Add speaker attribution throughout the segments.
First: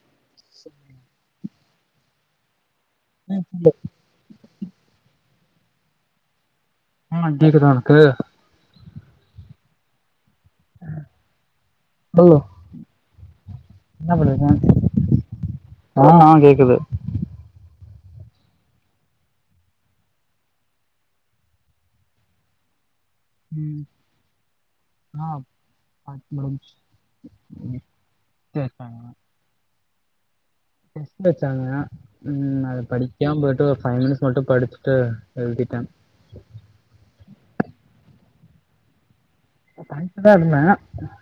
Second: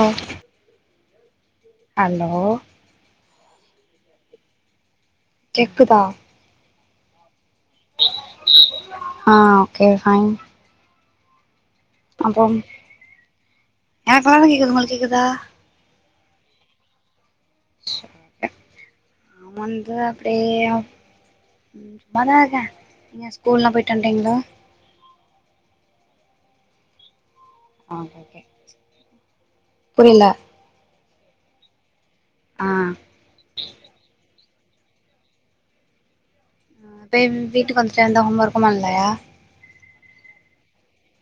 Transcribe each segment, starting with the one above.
Speaker 1: ஓ hello
Speaker 2: [unintelligible]
Speaker 1: கேக்குதா
Speaker 2: ஆஹ் ‌கேக்குதா உனக்கு
Speaker 1: ஆ ஓக்கே ஃபைன்
Speaker 2: சொல்லு
Speaker 1: அப்றோம் எனக் இப்தா கேக்குது உங்களுக் கேக்குதா
Speaker 2: ஆஹ் ஹா கேக்குது
Speaker 1: வந்தது அப்டியே ம் சும்மாதா இக்க நீங்க ஸ்கூல்லா
Speaker 2: ம்
Speaker 1: பொய்ட்டு வன்டீங்ளா
Speaker 2: ஆ [unintelligible]
Speaker 1: ஆ
Speaker 2: டெஸ்ட் வச்சாங்க
Speaker 1: புரில
Speaker 2: டெஸ்ட்டு வெச்சாங்க உம்
Speaker 1: ஆ
Speaker 2: அத படிக் க்யாம் போய்ட்டு ஒரு ஃபைவை மினிட்ஸ் மட்டு படிச்சிட்டு எழ்திட்ட
Speaker 1: இப்ப வ்வீட்டுக்கு வந்துட்டு எந்த ஹோம் ஒர்க்கு பண்லய
Speaker 2: இப்ப எழுதன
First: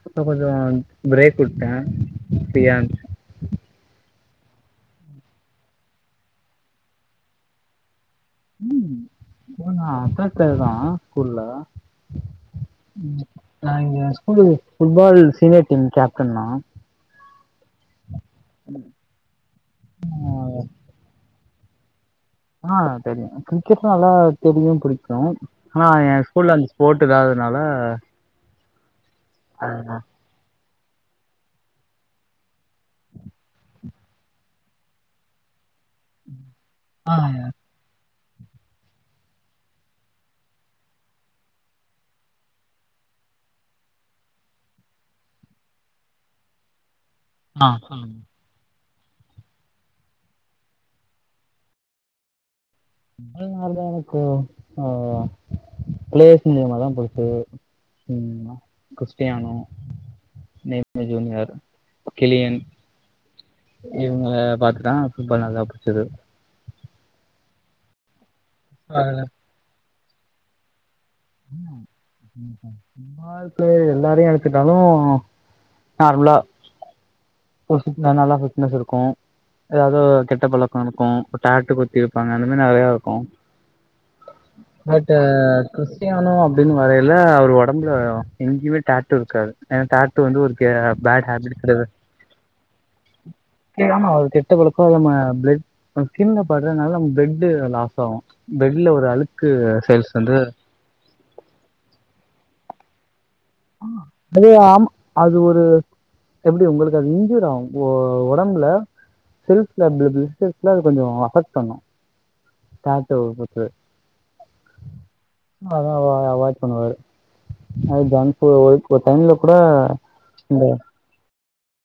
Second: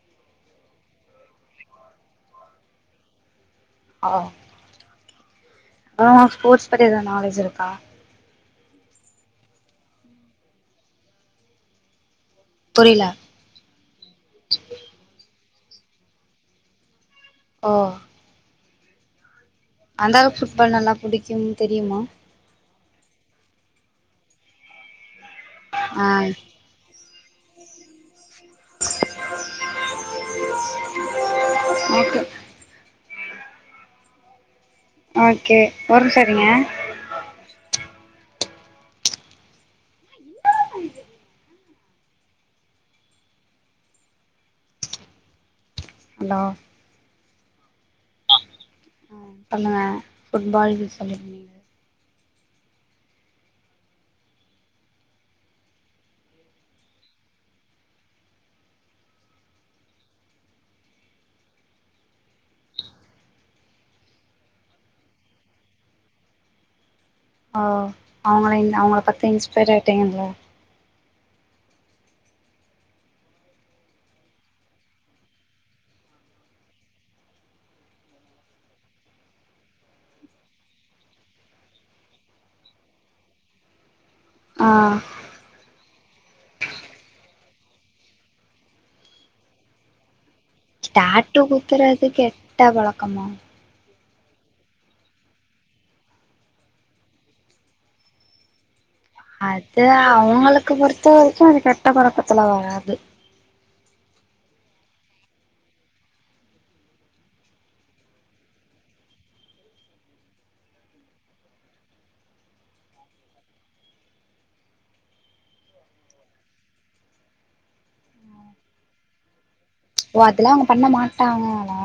Speaker 2: இப்ப கொஞ்சோ பிரேக் விட்டே ப்ரீயா
Speaker 1: ஆ அ ஸ்போர்ட்ஸ் பத்தி எதா நாலேஜ் இருக்கா
Speaker 2: உம் [unintelligible] ஸ்கூல்ல
Speaker 1: புரியல
Speaker 2: ம் நா இங்க school football senior team captain நா
Speaker 1: ஓ
Speaker 2: [inaudible]
Speaker 1: அந்த அளவுக் ஃபுட்பால் நல்லா புடிக்கும் தெரியுமா
Speaker 2: ஆ தெரியு கிரிக்கெட்ல நல்லா தெரியு புடிக்கு ஆ ஏ ஸ்கூல்ல அந் ஸ்போட்டு இல்லாதுனால
Speaker 1: ஓக்கே ஓக்கே ஒரும்சருங்க
Speaker 2: ஆ வாங்க
Speaker 1: ஹலோ
Speaker 2: ஆ சொல்லுங்க
Speaker 1: ஆ பண்ணுங்க ஃபுட்பால்ன்னு சொல்லிருந்தி
Speaker 2: [inaudible] ப்ளேயர்ஸ் முலிமா தா பெருசு ம் கிஸ்டியானோ [inaudible] ஜூனியர் கிளியன் இவங்கள பாத்துதா ஃபுட்பால் நல்லா புடிச்சிது
Speaker 1: அ அவுங்களை இன் அவுங்கள
Speaker 2: அதுல
Speaker 1: பாத்து தா இன்ஸ்பைர் ஆகிட்டிங்கா இல்ல
Speaker 2: [inaudible] ஃபுட்பால் பிளேயர் எல்லாரையு எடுத்துட்டாலு நார்முல [unintelligible] நல்லா ஃபிட்னஸ்ருக்கு ஏதாவுது ஓ கெட்ட பழக்கோருக்கு இப்ப டாட்டூ குத்திருப்பாங்க அந்த மாரி நெறையாருக்கு
Speaker 1: ஆ
Speaker 2: பட் அ கிறிஸ்டியானோ அப்டின்னு வரையில அவ்ரு ஒடம்புல எங்கியுமே டாட்டூருக்காது ஏன டாட்டூ வந்து ஒரு கே பேட் ஹாபிட் கடையாது
Speaker 1: ட்ட பழக்க
Speaker 2: ஏ ஆமா அது கெட்ட பழக்கோ நம்ம பிளட் அ ஸ்கின்ல படுறனால நம்ம பிளட்டு லாஸ் ஆவு பிளட்ல ஒரு அழுக்
Speaker 1: அது அவுங்களுக்கு பொறுத்த வரைக்கு அது கெட்ட பழக்கத்துல வராது
Speaker 2: அது ஆம் அது ஒரு எப்டி உங்களுக்கு அது இன்ஜூர் ஆவு ஓ ஒடம்புல செல்ஸ்ல அது பிள பிளட் செல்ஸ் அது கொஞ்சோ அபெக்ட் பண்ணு டாட்டூ அவ்ரு குத்து அதா அவ அவாய்ட் பண்ணுவாரு [unintelligible] ஸோ ஒரு டைம்ல கூட
Speaker 1: ஓ அதுல்லா
Speaker 2: இந்த
Speaker 1: அவுங்க பண்ண மாட்டாங்களா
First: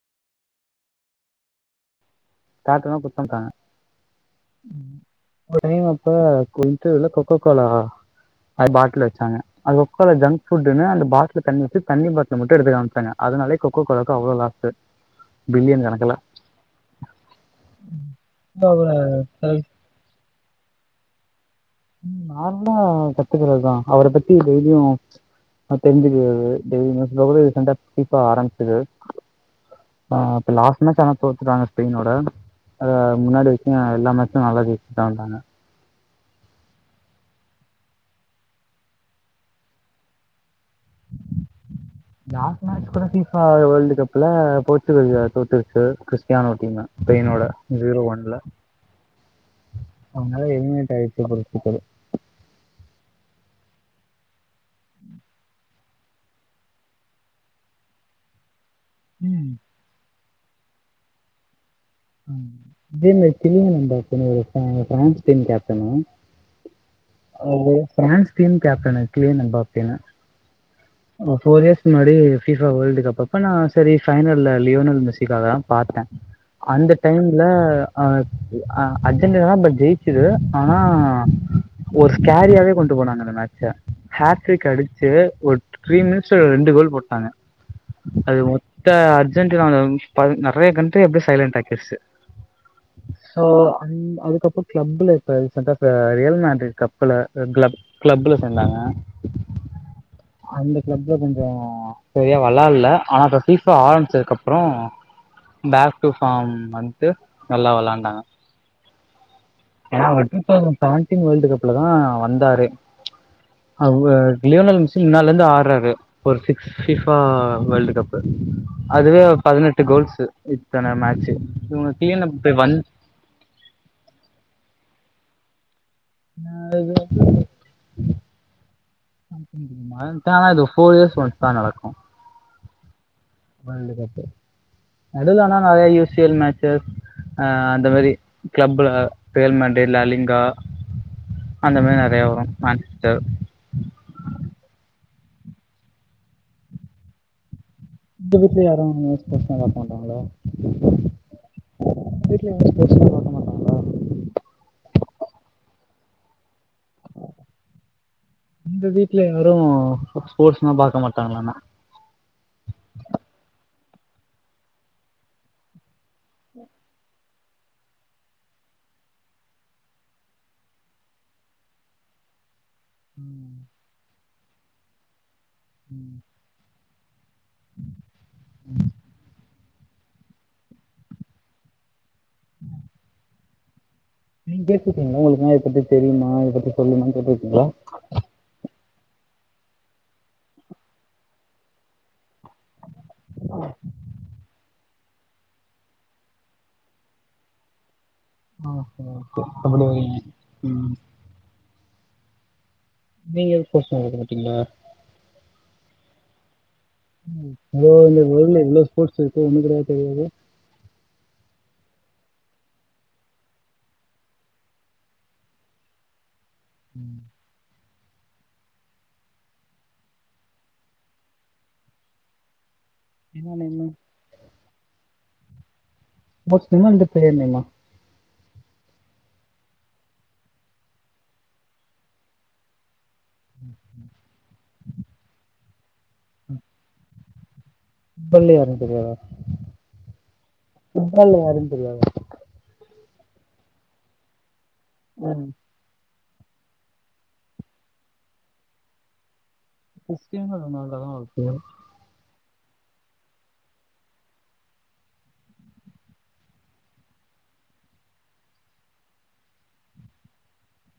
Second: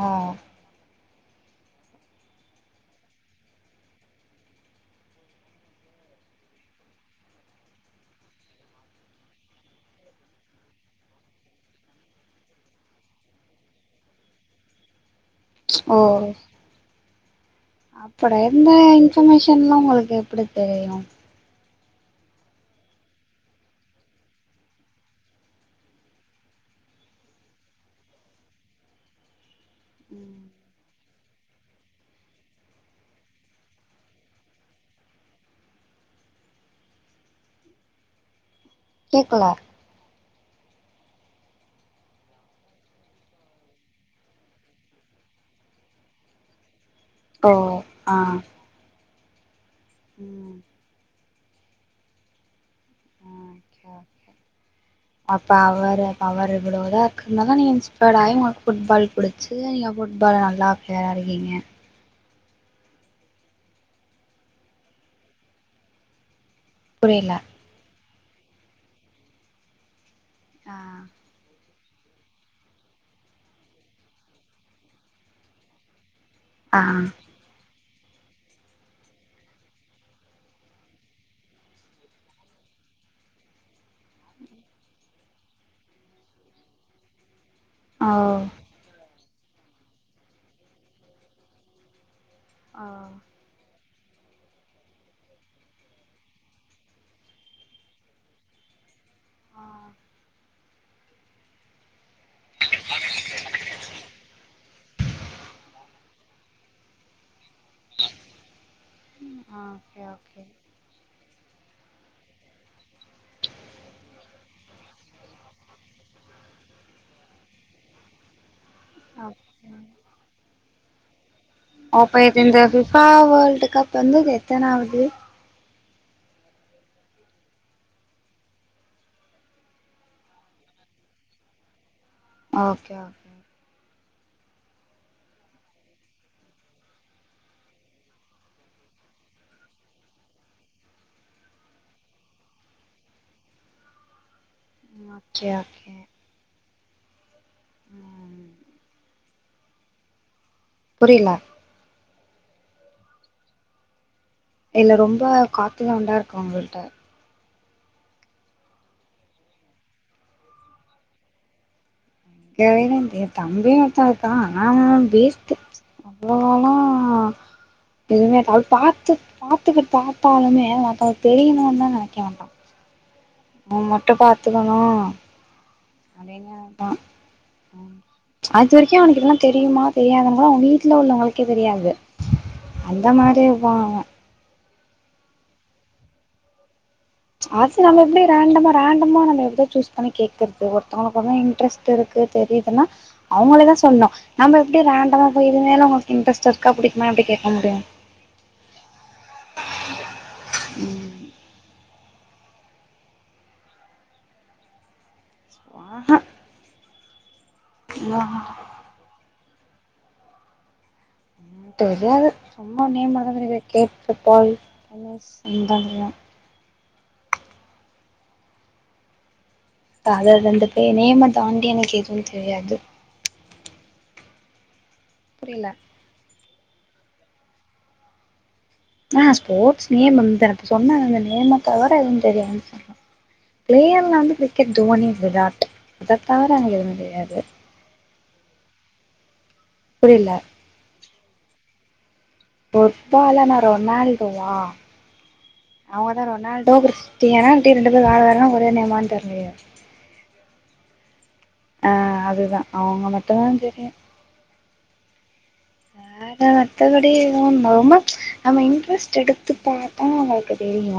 Speaker 2: டாட்டூ லா குத்த மாட்டாங்க ம் ஒரு டைம் அப்ப [unintelligible] கொக்க கோலா அது பாட்டில்ல வச்சாங்க அது கொக்ககோலா ஜங்க் ஃபுட்ன்னு அந்த பாட்டிலு தண்ணி வச்சு தண்ணி பாட்டில மட்டு எடுத்து காமிச்சுட்டாங்க அதுனாலயே கொக்க கோலாவுக்கு அவ்வளோ லாஸ்ஸு பில்லியன் கணக்குல
Speaker 1: அப்பட இந்த
Speaker 2: அவர
Speaker 1: இன்ஃபர்மேஷன் லா உங்களுக்கு எப்டி தெரியு
Speaker 2: ம் நார்மலா கத்துக்கறதுதா அவ்ர பத்தி டெய்லியு ஆ தெரிஞ்சிது அது டெய்லி நியூஸ்ல [unintelligible] ரீசண்டா ஃபிஃபா ஆரம்பச்சுது ஆ
Speaker 1: ம்
Speaker 2: இப்ப லாஸ் [unintelligible] தோத்துட்டாங்க ஸ்பெயினோட அத முன்னாடி வரைக்கு எல்லா மேட்ச்சு நல்லா ஜெயிச்சுடு தா வந்தாங்க
Speaker 1: கேக்குல
Speaker 2: லாஸ்ட் மேட்ச் கூட ஃபிஃபா வேர்ல்ட் கப்ல போர்ச்சுகல் தோத்துருச்சு கிறிஸ்டியானோ டீம்ம ஸ்பெய்னோட
Speaker 1: ஓ
Speaker 2: ஜீரோ
Speaker 1: ஆ
Speaker 2: ஒன்ல அவ்னால
Speaker 1: ம்
Speaker 2: எலிமினேட் ஆய்டுச்ச போர்ச்சுக்கல் [inaudible]
Speaker 1: அப்போ அவ்ர அவ்ரு இவ்ளோ இதா இருக்கனால தா நீங்க இன்ஸ்பயர்ட ஆய் உங்களுக் ஃபுட்பால்
Speaker 2: ம்
Speaker 1: புடிச்சு நீங்க ஃபுட்பால் நல்லா பிளேயரா இருக்கீங்க
Speaker 2: ம் [inaudible] கேப்டன்னு
Speaker 1: புரியிலா
Speaker 2: அது பிரான்ஸ் டீம் கேப்டன்னு கிலியன்
Speaker 1: ஆ
Speaker 2: [unintelligible] ஃபோர் இயர்ஸ் முன்னடி ஃபீஃபா வேர்ல்டு கப் அப்ப நா செரி ஃபைனல்ல லியோனல் மெஸிக்காக தா பாத்தே
Speaker 1: ஆ
Speaker 2: அந்த டைம் இல்ல அஹ் ஆ அர்ஜென்டினா தா இப்ப ஜெ ஒரு ஸ்கேரியாவே கொண்டு போனாங்க அந்த மேச்ச ஹேட்ரிக் அடிச்சு ஒரு த்ரீ மினிட்ஸ் ரெண்டு கோல் போட்டாங்க
Speaker 1: ஓ
Speaker 2: அது ட அர்ஜென்டினா
Speaker 1: ஓ
Speaker 2: ஓ அன் அதுக்கப்புறம கிளப்புல இப்ப ரீசென்ட்டா [unintelligible] கப்புல கிளப் கிளப்ல சேந்தாங்க
Speaker 1: ஆ
Speaker 2: அந்த கிளப்ல கொஞ்சம் சரியா வெளாடல ஆனா இப்ப சீச ஆரம்பிச்சதுக்குப்புறம் பேக் டூ ஃபாம் வந்த நல்லா விளாண்டாங்க
Speaker 1: ஆ ஓகே
Speaker 2: ஏன
Speaker 1: ஓகே
Speaker 2: [unintelligible] சாட்டிங் வேர்ல்டு கப்ல தான் வந்தாரு அவரு லியோனல் மிசன் முன்ல இருந்து ஆறாரு ஒரு சிக்ஸ் ஃபா வேர்ல்டு கப் அதுவே
Speaker 1: ஓகே.
Speaker 2: பதினெட்டு கோல்ஸ் இத்தனை மேச்சு
Speaker 1: ஓப்ப இந்த பிபா வர்ல்ட் கப் வந்துது எத்தன ஆவது
Speaker 2: நான்து [unintelligible] இது ஃபோர் இயர்ஸ் வந்து தான் நடக்கும்
Speaker 1: ஓகே ஓகே
Speaker 2: வேர்ல்டு கப் எடுலனா நிறைய யூசிஎல் மேச்சஸ் அஹ் அந்த மாதிரி கிளப்ல வேல் மாண்டல லிங்கா அந்த மாதிரி நிறைய வரும் [unintelligible] நனுட்ட
Speaker 1: ஓகே ஓகே உம்
Speaker 2: இந்த வீட்டுல யாரும் [unintelligible] மாட்டாங்களா
Speaker 1: புரியலா
Speaker 2: வீட்ல [unintelligible]
Speaker 1: இல்ல ரொம்ப காத்துதான் உண்டா இருக்கும் உங்கள்ட்ட
Speaker 2: எந்த வீட்ல யாரும் ஸ்போர்ட்ஸ்ல்லாம் பார்க்க மாட்டாங்களானா
Speaker 1: தம்பினு ஒருத்தாவன் இருக்கான் ஆன அவ வேஸ்ட் [unintelligible] எதுவுமே பார்த்து பார்த்துக்கிட்டு பார்த்தாலுமே மற்றங்க தெரியணும்னு தான் நினைக்க வேண்டாம்
Speaker 2: ம்
Speaker 1: அவன் மட்டும் பார்த்துக்கணும்
Speaker 2: ம்
Speaker 1: [unintelligible] தெரியுமா தெரியாதவ கூட அவங்க வீட்டில் உள்ளவங்களுக்கே தெரியாது அந்த மாதிரி போங்க
Speaker 2: நீ [unintelligible] உங்களுக்குன இத பத்தி தெரியுமா இதை பத்தி சொல்லு
Speaker 1: ஆச நம எப்படி ரேண்டம ரேண்டமா நம்ம எதோ சூஸ் பண்ணி கேட்குறது ஒருத்தங்களுக்கு இன்ட்ரஸ்ட்ட் இருக்கு தெரிதுன்னா அவங்களேதான் சொல்னும் நம்ம எப்படி ரேண்டமா போய் இதுமல உங்களுக்கு இட்ரெஸ்ட் இருக்கா பிடிக்குமா எப்டி கேக்க முடியும்
Speaker 2: அ [unintelligible] உம் நீங்க [unintelligible] மாட்டீங்களா
Speaker 1: ஆஹா
Speaker 2: ஓ இந்த பவுல்ல இவ்ளோ ஃபோர்ஸ் [unintelligible] தெரியுது
Speaker 1: தெரியாது சும்மா நேம் ஏதாவது கேட்டு [unintelligible]
Speaker 2: ம்
Speaker 1: அதது அது அந்த பே நேம தாண்டி எனக்கு எதுவும் தெரியாது
Speaker 2: என்ன என்ன
Speaker 1: புரியல
Speaker 2: பஸ் நேமா இல்ல பேர் நேமா
Speaker 1: ஆ ஸ்போர்ட்ஸ் நேம் இந்த இப்ப சொன்னாங்க அந்த நேம தவர எதுவு தெரியாதுனு சொன்னா ப்ளேயர்ல வந்து க்ரிக்கெட் தோனி விராட் அத தவர எனக்கு எதுவு தெரியாது
Speaker 2: பள்ளி யாருனு தெரியாதா
Speaker 1: புரில
Speaker 2: ஃபுட்பால்ல யாருனு தெரியாதா
Speaker 1: ஃபுட்பாலனா ரொனால்டோவா
Speaker 2: ம்
Speaker 1: அவுங்கதா ரொனால்டோ க்ரிஸ்டியனா அப்டி ரெண்டு பேரு வேர வேரனு ஒரே நேமானு தெர்லயே
Speaker 2: க்ரிஸ்டியனா ரொனால்டோதா அவரு பேரு
Speaker 1: ஆ அதுதா அவுங்க மட்டுந்தா தெரியு வேற மத்தபடி எதுவு ரொம்ப நம்ம இன்ட்ரெஸ்ட் எடுத்து பாத்தா அவங்ளுக்கு தெரியு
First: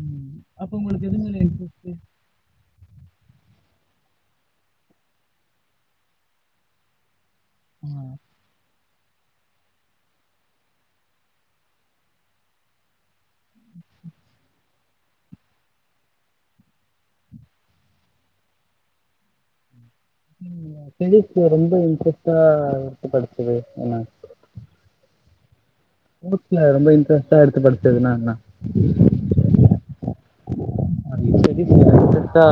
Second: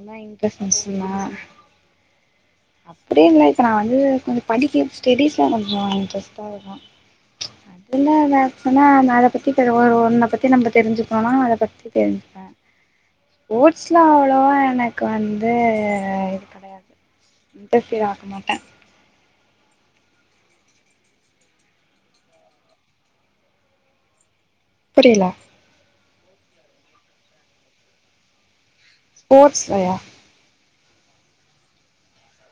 Speaker 2: ம்
Speaker 1: இன்ட்ரெஸ்ட்
Speaker 2: அப்ப உங்களுக்கு
Speaker 1: இருந்துச்சுன்னா
Speaker 2: எது மேல இன்ட்ரெஸ்ட்
Speaker 1: அப்டின் இல்ல இப்ப நா வந்து கொஞ்ச படிக்க ஸ்டடீஸ்ல கொஞ்சோ இன்டரஸ்ட்டா வருவா அதுல மேக்ஸ் ஆனா நா அத பத்தி தெ ஒரு ஒன்ன பத்தி நம்ப தெரிஞ்சுக்கணுனா அத பத்தி தெரிஞ் ஸ்போர்ட்ஸ்லா அவ்ளோவா எனக்கு வந்து கெடையாது இன்டர்ஃபியர் ஆக்க மாட்டே
Speaker 2: ம் சிவிக்ஸ் ரொம்ப இன்ட்ரெஸ்ட்டா படிச்சிங்கன் சொன்னாங்க
Speaker 1: புரில
Speaker 2: ஸ்போர்ட்ஸ்ல ரொம்ப இன்ட்ரெஸ்டா எடுத்து படிச்சதுனா என்ன
Speaker 1: ஸ்போர்ட்ஸ்லயா
Speaker 2: [unintelligible] அர்ஜெண்டா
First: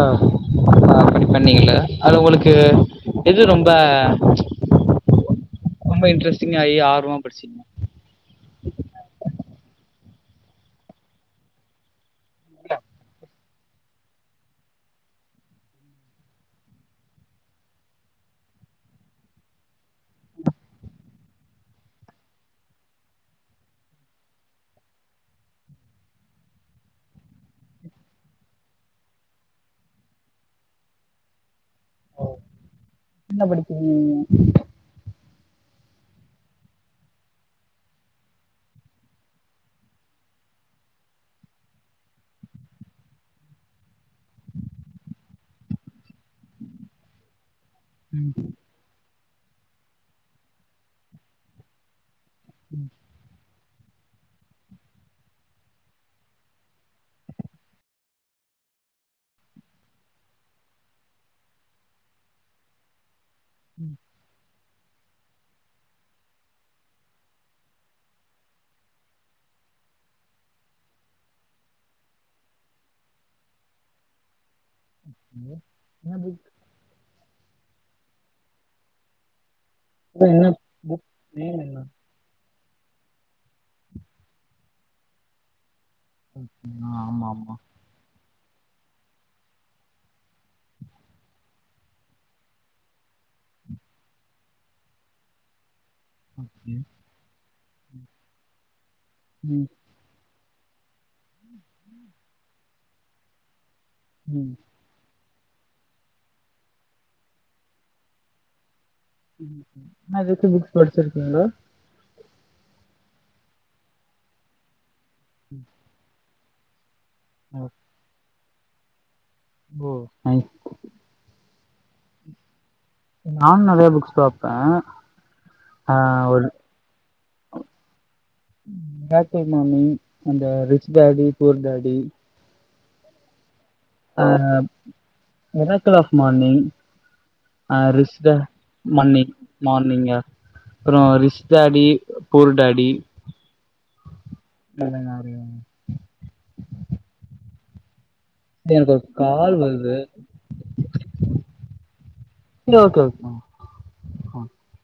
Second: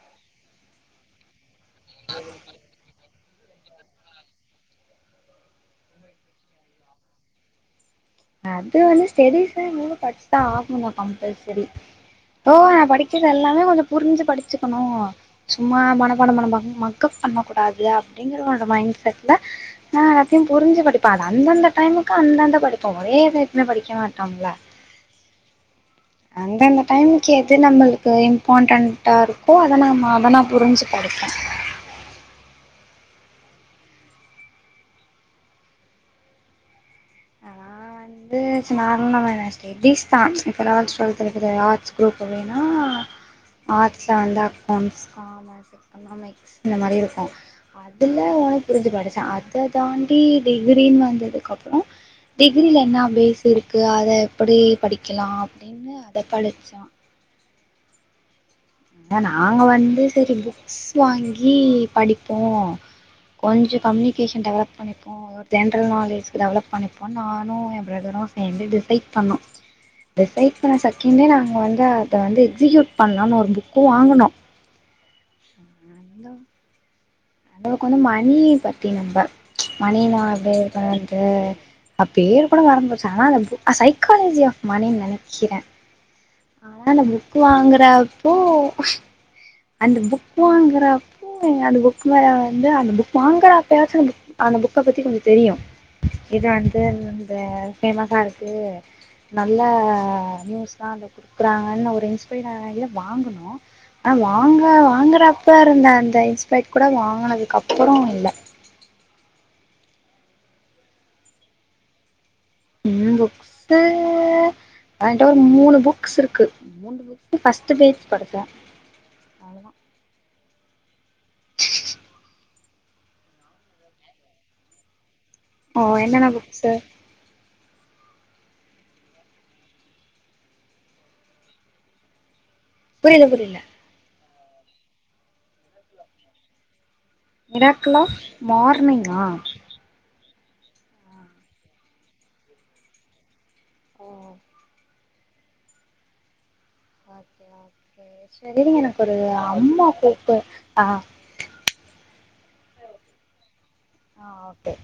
Speaker 2: படிப்பண்ணீங்கல்ல அது உங்களுக்கு எது ரொம்ப ரொம்ப இன்ட்ரெஸ்டிங் ஆயி ஆர்வமா படிச்சிங்க
Speaker 1: அது வந்து ஸ்டெடிஸ்ல மூணு படிச்சுதா ஆகனு கம்பல்சரி ஓ நா படிக்கிறது எல்லாமே கொஞ்ச புரிஞ்சு படிச்சுக்கணு சும்மா மன பான மன ம மக்கப் பண்ண கூடாது அப்டிங்கற ஒரு மைண்ட் செட்ல நா எல்லாத்தையு புரிஞ்சு படிப்ப அது அந்தந்த டைமுக்கு அந்தந்த படிப்பு ஒரே தைத்ல படிக்க மாட்டோம்ல அந்தந்த டைமுக்கு எது நம்மளுக்கு இம்பார்ட்டன்டா இருக்கோ அத நம் அத நா புரிஞ்சு படிப்பே
Speaker 2: ஓ என்ன படிப்பிங் நீங்க
Speaker 1: ந்து நானு ச [unintelligible] எத்திஸ் தா இப்ப நா சொல்றது எப்டினா ஆர்ட்ஸ் குரூப் இல்லன்னா ஆர்ட்ஸ்ல வந்து அக்கெளண்ட்ஸ் காமர்ஸ் எக்கனாமிக்ஸ் இந்த மாரி இருக்கு அதல உன புரிஞ்சு படிச்சே அத தாண்டி டிகிரின்னு வந்ததுக்கு அப்றோ டிகிரில என்னா பேஸ் இருக்கு அத எப்படி படிக்கலா அப்டின்னு அத படிச்சே ஏ நாங்க வந்து செரி புக்ஸ் வாங்கி படிப்போ கொஞ்சோ கம்னிகேஷன் டெவலப் பண்ணிப்போ ஜென்ரல் நாலேஜ்க்கு டெவலப் பண்ணிப்போ நானு எ ப்ரதரு சேந்து டிசைட் பண்ணோ டிசைட் பண்ண சகண்டே நாங்க வந்து அத வந்து எக்ஸிக்யூட் பண்லானு ஒரு புக்கு வாங்குனோ
Speaker 2: ம் என்ன புக்
Speaker 1: அந்தளவுக்கு வந்து மணி பத்தி நம்ப மணிலா
Speaker 2: என்ன
Speaker 1: அப்டியே
Speaker 2: புக்
Speaker 1: வந்து
Speaker 2: நேம் என்ன
Speaker 1: அ பேர் கூட மறந்து போச்சு ஆனா வந்து சைக்காலஜி ஆஃப் மணினு நெனைக்கிறே ஆனா அந்த
Speaker 2: ஆமா
Speaker 1: புக்
Speaker 2: ஆமா
Speaker 1: வாங்றப்போ அந்த புக் வாங்றப் அந்த புக் மேல வந்து அந்த புக் வாங்குற அப்பயாச்சு அந்த பு அந்த புக்க பத்தி கொஞ்ச தெரியு இது வந்து இந்த ஃபேமஸா இருக்கு நல்ல
Speaker 2: ம்
Speaker 1: நியூஸ்தா அந்த புக் டுக்கறாங்கன்னு ஒரு இன்ஸ்பையராயி வாங்குணு ஆனா
Speaker 2: ம்
Speaker 1: வாங்க வாங்கறப் ப்போ இருந்த அந்த இன்ஸ்பைட் கூட வாங்கினதுக்கப்பறோ இல்ல
Speaker 2: ம் ம் இன்ன எதுக்கு புக்ஸ் படிச்சிருக்கீங்க
Speaker 1: ம் புக்ஸு என்ட ஒரு மூனு புக்ஸ் இருக்கு ஃபஸ்ட்டு பேஜ் படிச்சே அவ்ளோதா
Speaker 2: ஓ நைஸ் நானு நெறைய புக்ஸ் பாப்பே அ
Speaker 1: ஓ என்னென்ன
Speaker 2: ஒரு
Speaker 1: புக்ஸு
Speaker 2: ம் ஹாப்பி மார்னிங் அந்த ரிச் டாடி புவர் டாடி
Speaker 1: புரில புரில
Speaker 2: அ எராக் கிளாஸ் மார்னிங் அ
Speaker 1: மிராக்கிள் ஆஃப்
Speaker 2: ரிஷ்த
Speaker 1: மார்னிங்கா
Speaker 2: மன்னின் மார்னிங்கா அப்றோ ரிஷ் டாடி கூல் டாடி
Speaker 1: ஓ
Speaker 2: [unintelligible]
Speaker 1: ஓகே ஓகே செரி எனக்கு ஒரு அம்மா கூப்பு ஆ
Speaker 2: ஓகே ஓகே
Speaker 1: ஆ ஓகே